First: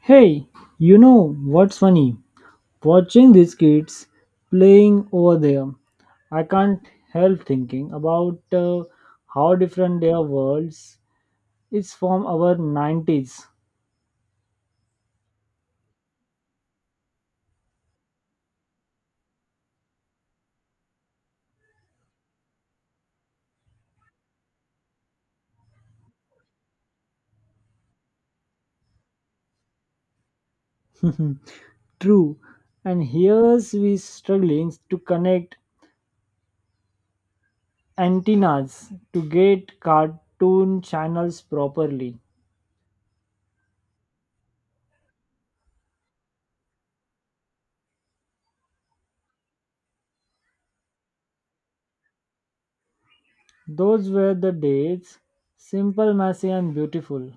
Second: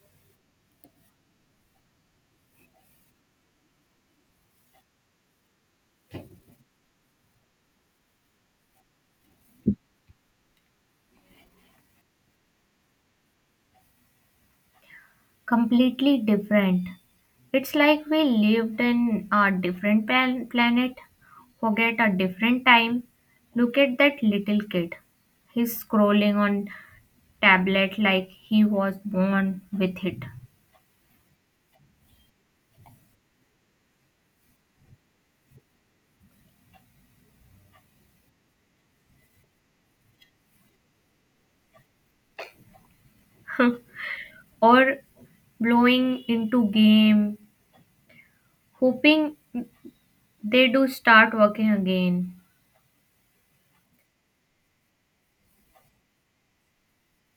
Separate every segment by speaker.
Speaker 1: Hey, you know what's funny? Watching these kids playing over there, I can't help thinking about how different their worlds is from our 90s.
Speaker 2: Completely different. It's like we lived in a different planet, forget a different time. Look at that little kid. He's scrolling on tablet like he was born with it.
Speaker 1: True, and here's we struggling to connect antennas to get cartoon channels properly.
Speaker 2: Or blowing into game, hoping they do start working again.
Speaker 1: Those were the days, simple, messy, and beautiful.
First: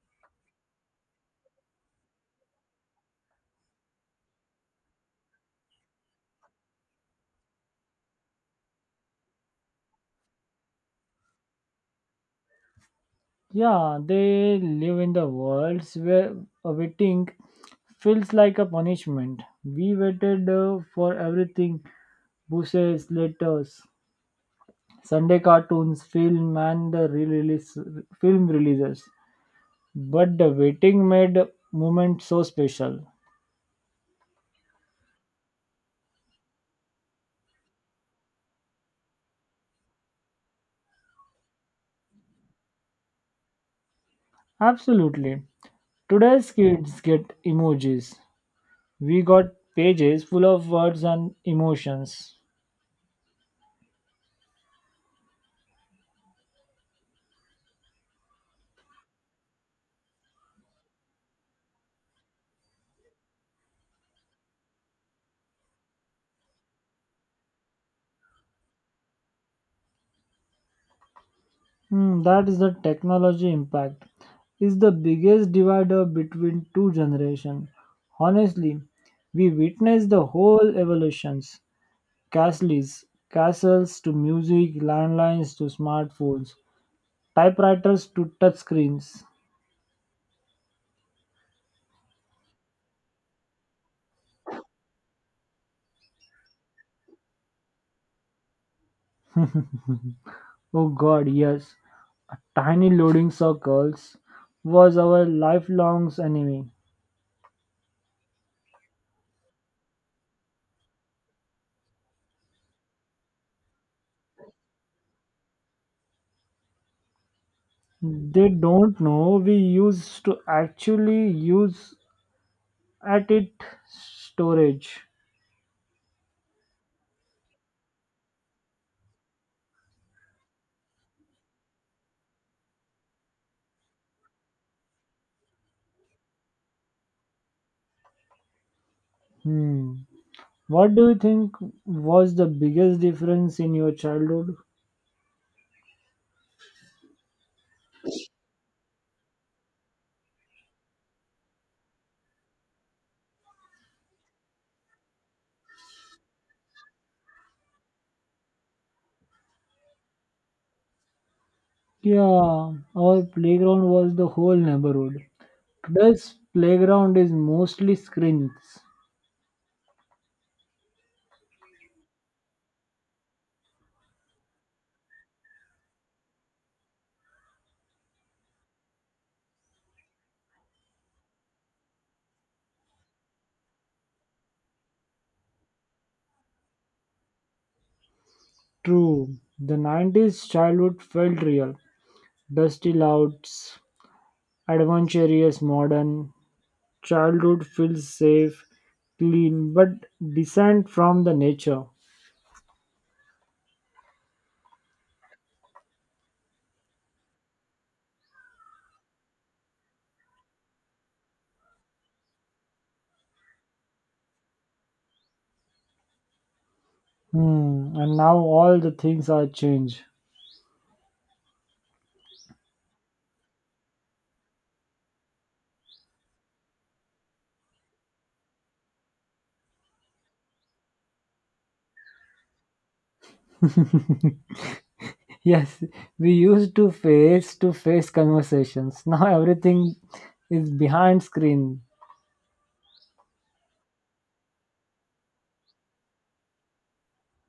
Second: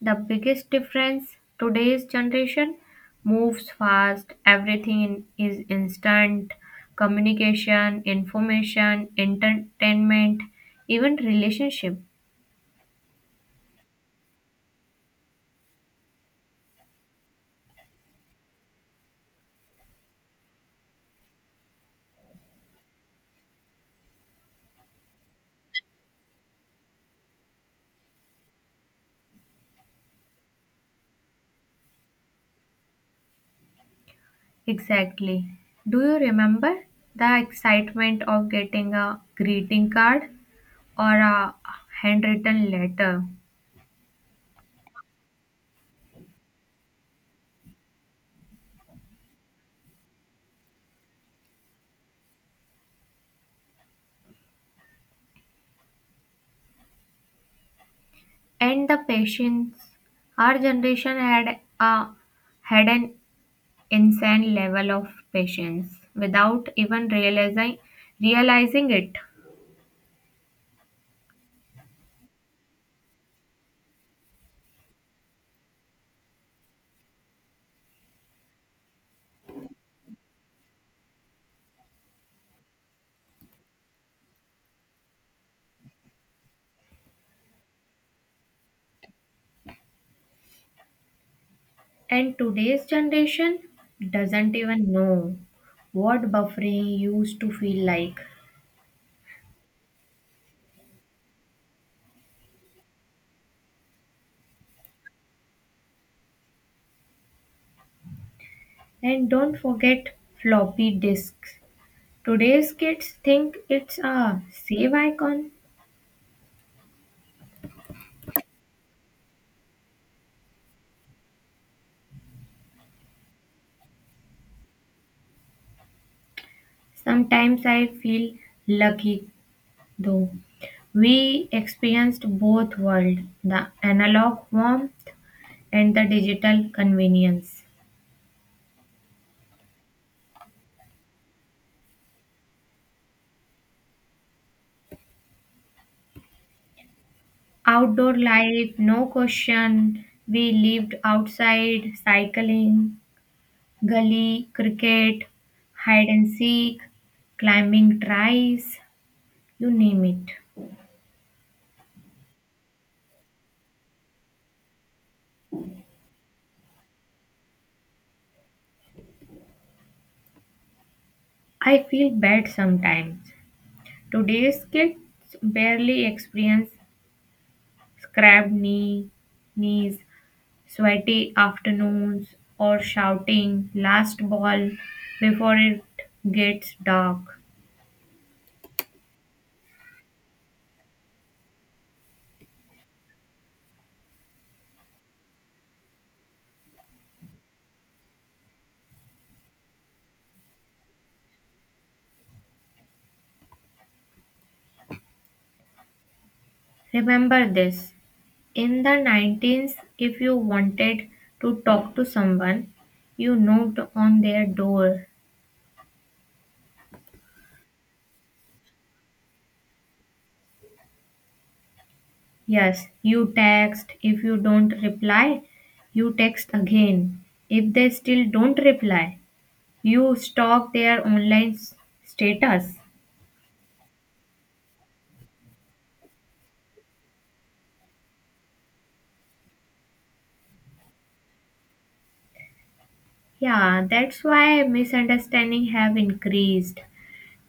Speaker 2: The biggest difference today's generation moves fast, everything is instant communication, information, entertainment, even relationship.
Speaker 1: Yeah, they live in the worlds where waiting feels like a punishment. We waited for everything, buses, letters, Sunday cartoons, film, and the release, film releases. But the waiting made moment so special.
Speaker 2: Exactly. Do you remember the excitement of getting a greeting card or a handwritten letter?
Speaker 1: Absolutely. Today's kids get emojis. We got pages full of words and emotions.
Speaker 2: And the patience our generation had an insane level of patience without even realizing it.
Speaker 1: Hmm, that is the technology impact is the biggest divider between two generations. Honestly, we witnessed the whole evolutions. Castles, castles to music, landlines to smartphones, typewriters to touchscreens.
Speaker 2: And today's generation doesn't even know what buffering used to feel like.
Speaker 1: Oh god, yes. Tiny loading circles was our lifelong enemy.
Speaker 2: And don't forget floppy disks, today's kids think it's a save icon.
Speaker 1: They don't know we used to actually use at it storage.
Speaker 2: Sometimes I feel lucky though, we experienced both worlds, the analog warmth and the digital convenience.
Speaker 1: Hmm. What do you think was the biggest difference in your childhood?
Speaker 2: Outdoor life, no question. We lived outside, cycling, gully, cricket, hide and seek, climbing tries, you name it.
Speaker 1: Yeah, our playground was the whole neighborhood. Today's playground is mostly screens.
Speaker 2: I feel bad sometimes. Today's kids barely experience scrapped knees, sweaty afternoons, or shouting last ball before it gets dark.
Speaker 1: True, the 90s childhood felt real. Dusty louds, adventurous, modern. Childhood feels safe, clean, but distant from the nature.
Speaker 2: Remember this. In the 19s, if you wanted to talk to someone, you knocked on their door.
Speaker 1: Hmm. And now all the things are changed.
Speaker 2: Yes, you text. If you don't reply, you text again. If they still don't reply, you stalk their online status.
Speaker 1: Yes, we used to face conversations. Now everything is behind screen.
Speaker 2: Yeah, that's why misunderstanding have increased.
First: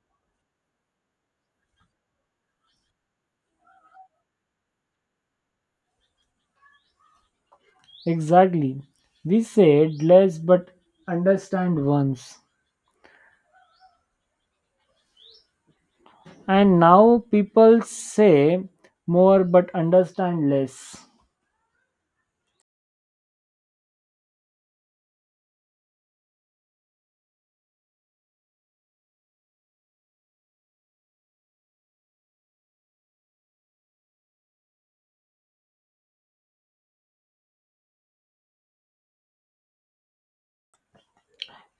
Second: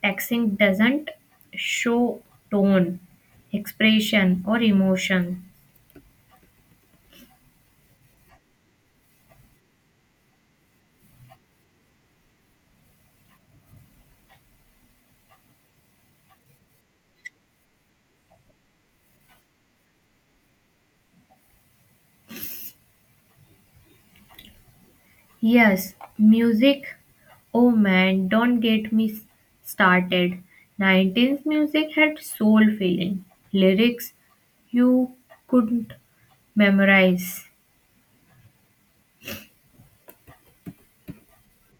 Speaker 2: Texting doesn't show tone, expression or emotion.
Speaker 1: Exactly. We said less but understand once. And now people say more but understand less.
Speaker 2: Yes, music. Oh man, don't get me started. 19th music had soul feeling. Lyrics you couldn't memorize.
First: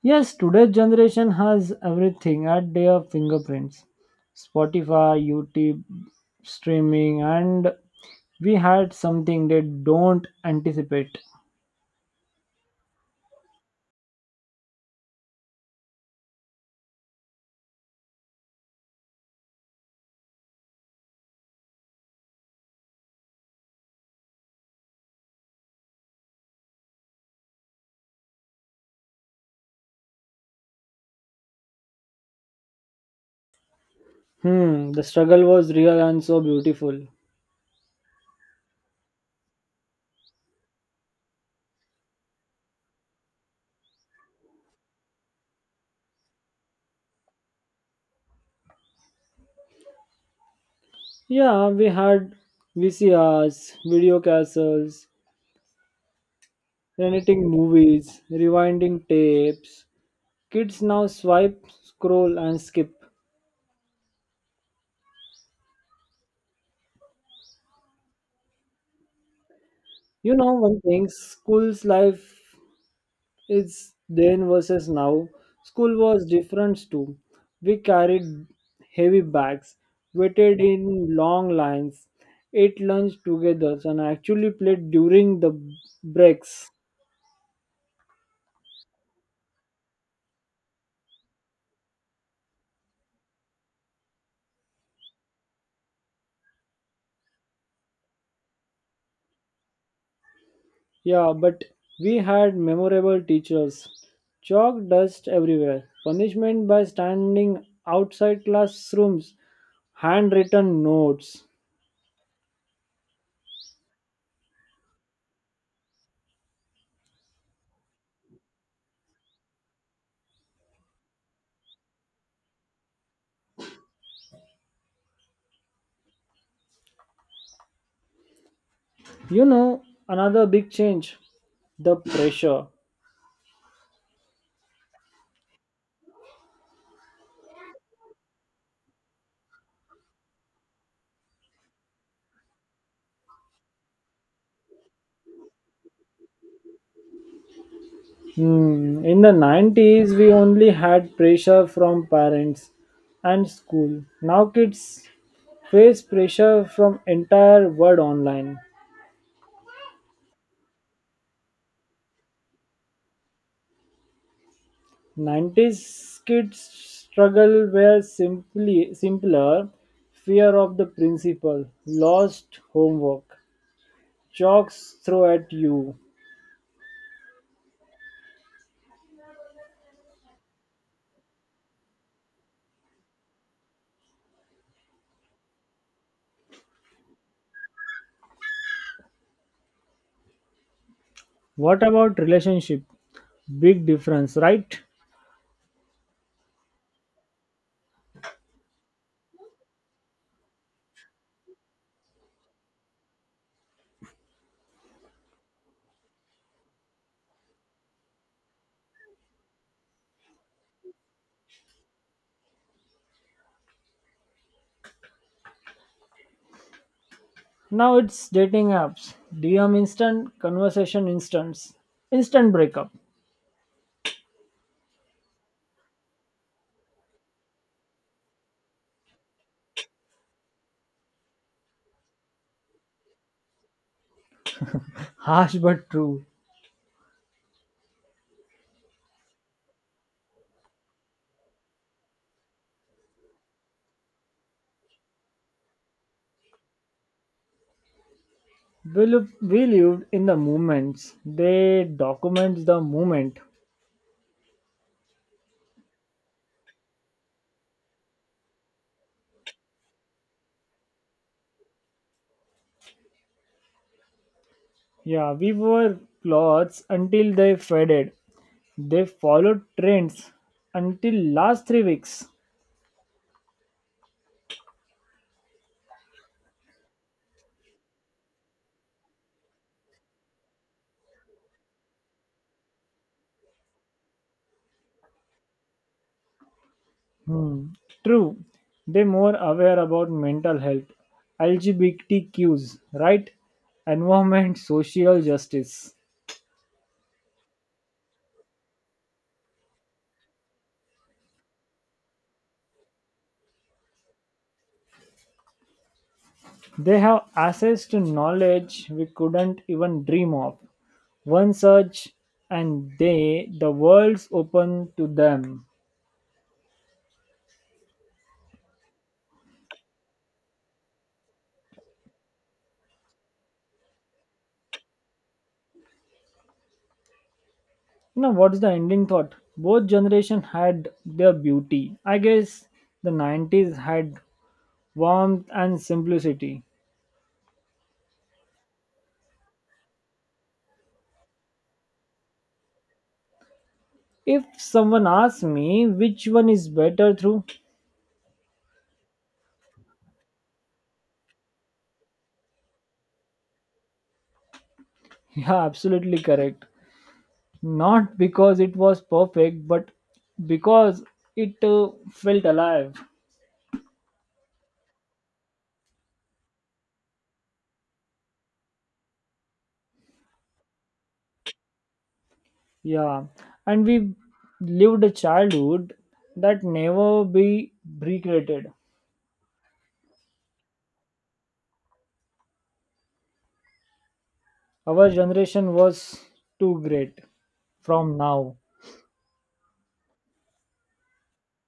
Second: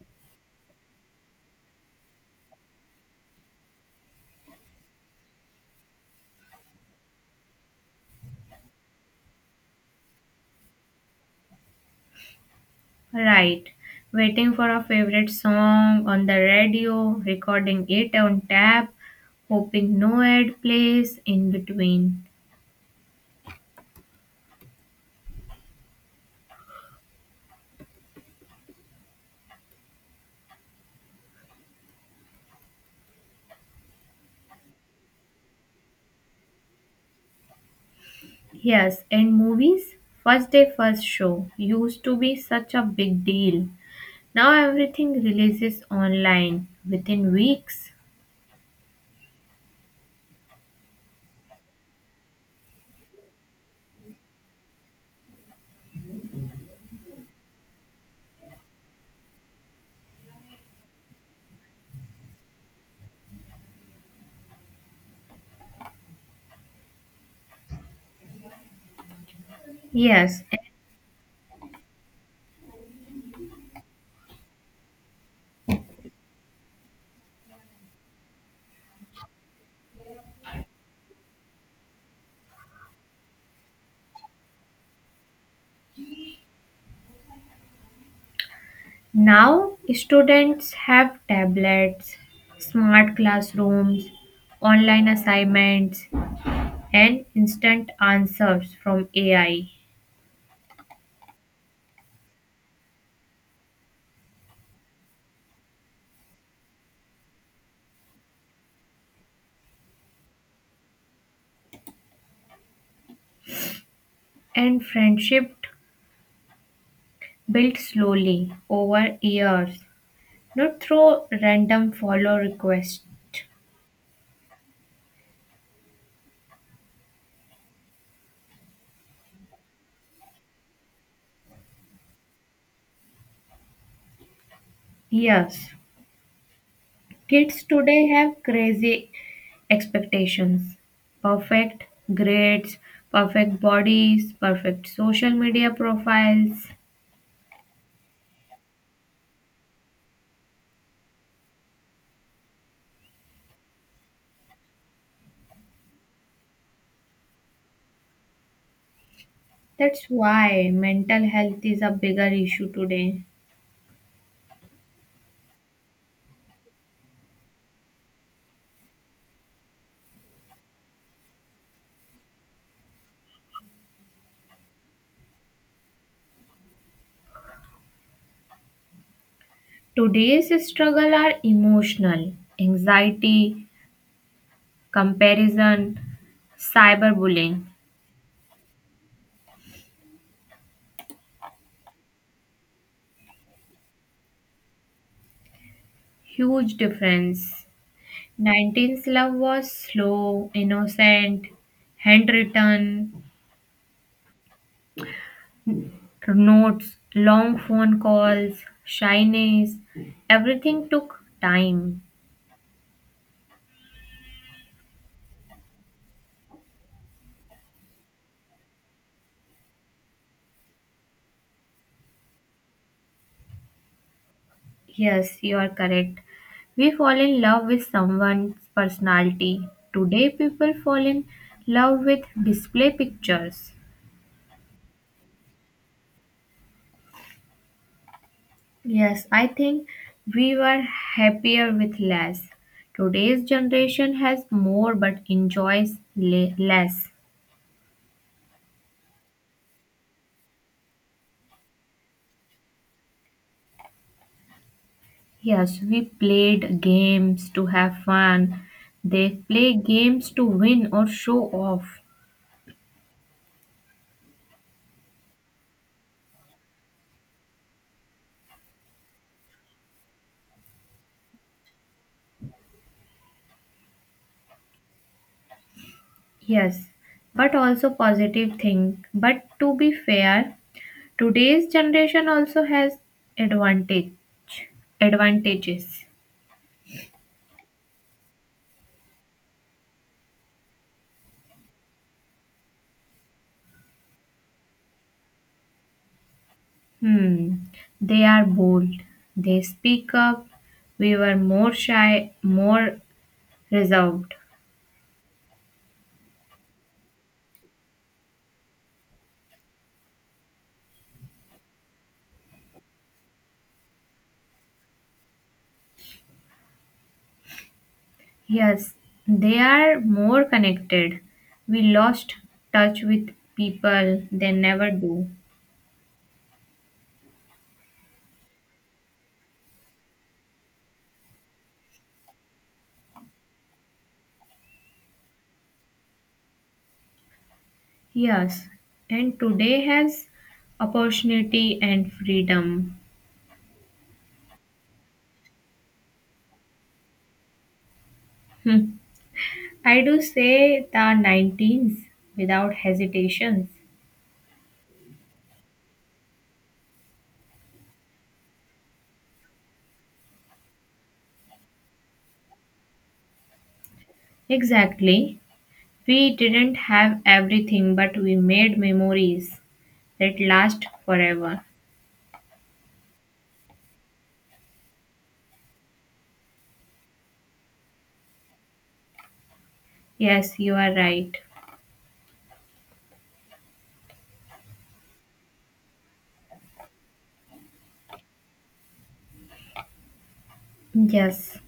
Speaker 1: Yes, today's generation has everything at their fingerprints. Spotify, YouTube, streaming, and we had something they don't anticipate.
Speaker 2: Right. Waiting for a favorite song on the radio, recording it on tap, hoping no ad plays in between.
Speaker 1: Hmm, the struggle was real and so beautiful.
Speaker 2: Yes, and movies? First day, first show used to be such a big deal. Now everything releases online within weeks.
Speaker 1: Yeah, we had VCRs, video castles, renting movies, rewinding tapes. Kids now swipe, scroll, and skip. You
Speaker 2: Yes,
Speaker 1: know
Speaker 2: and
Speaker 1: one thing, school's life is then versus now. School was different too. We carried heavy bags, waited in long lines, ate lunch together, and actually played during the breaks.
Speaker 2: now students have tablets, smart classrooms, online assignments, and instant answers from AI.
Speaker 1: Yeah, but we had memorable teachers. Chalk dust everywhere, punishment by standing outside classrooms, handwritten notes.
Speaker 2: And friendship built slowly over years, not through random follow requests.
Speaker 1: You know, another big change the pressure.
Speaker 2: Yes, kids today have crazy expectations, perfect grades, perfect bodies, perfect social media profiles.
Speaker 1: Hmm. In the 90s, we only had pressure from parents and school. Now kids face pressure from entire world online.
Speaker 2: That's why mental health is a bigger issue today.
Speaker 1: 90s kids struggle were simply simpler fear of the principal lost homework chalks throw at you,
Speaker 2: Today's struggle are emotional, anxiety, comparison, cyberbullying.
Speaker 1: what about relationship, big difference, right?
Speaker 2: Huge difference. 19th love was slow, innocent, handwritten, notes, long phone calls, shyness, everything took time.
Speaker 1: Now it's dating apps, dm instant conversation, instants, instant breakup.
Speaker 2: Yes, you are correct. We fall in love with someone's personality. Today, people fall in love with display pictures.
Speaker 1: Harsh but true.
Speaker 2: Yes, I think we were happier with less. Today's generation has more but enjoys less.
Speaker 1: We lived in the moments, they document the moment.
Speaker 2: Yes, we played games to have fun. They play games to win or show off.
Speaker 1: Yeah, we wore clothes until they faded. They followed trends until last three weeks.
Speaker 2: Yes, but also positive thing. But to be fair, today's generation also has advantage advantages.
Speaker 1: Hmm. True, they more aware about mental health, LGBTQs, right? Environment, social justice.
Speaker 2: Hmm. They are bold. They speak up. We were more shy, more reserved.
Speaker 1: They have access to knowledge we couldn't even dream of. One search and they the world's open to them.
Speaker 2: Yes, they are more connected. We lost touch with people they never do.
Speaker 1: You know what's the ending thought? Both generation had their beauty. I guess the 90s had warmth and simplicity.
Speaker 2: Yes, and today has opportunity and freedom.
Speaker 1: If someone asks me which one is better through,
Speaker 2: Hmm. I do say the 19s without hesitations.
Speaker 1: yeah, absolutely correct. Not because it was perfect, but because it felt alive.
Speaker 2: Exactly. We didn't have everything, but we made memories that last forever.
Speaker 1: Yeah, and we lived a childhood that never be recreated.
Speaker 2: Yes, you are right.
Speaker 1: Our generation was too great from now.
Speaker 2: Yes.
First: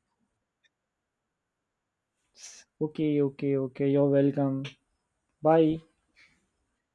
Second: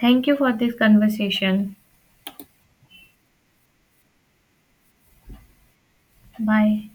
Speaker 2: Thank you for this conversation.
Speaker 1: Okay. You're welcome. Bye.
Speaker 2: Bye.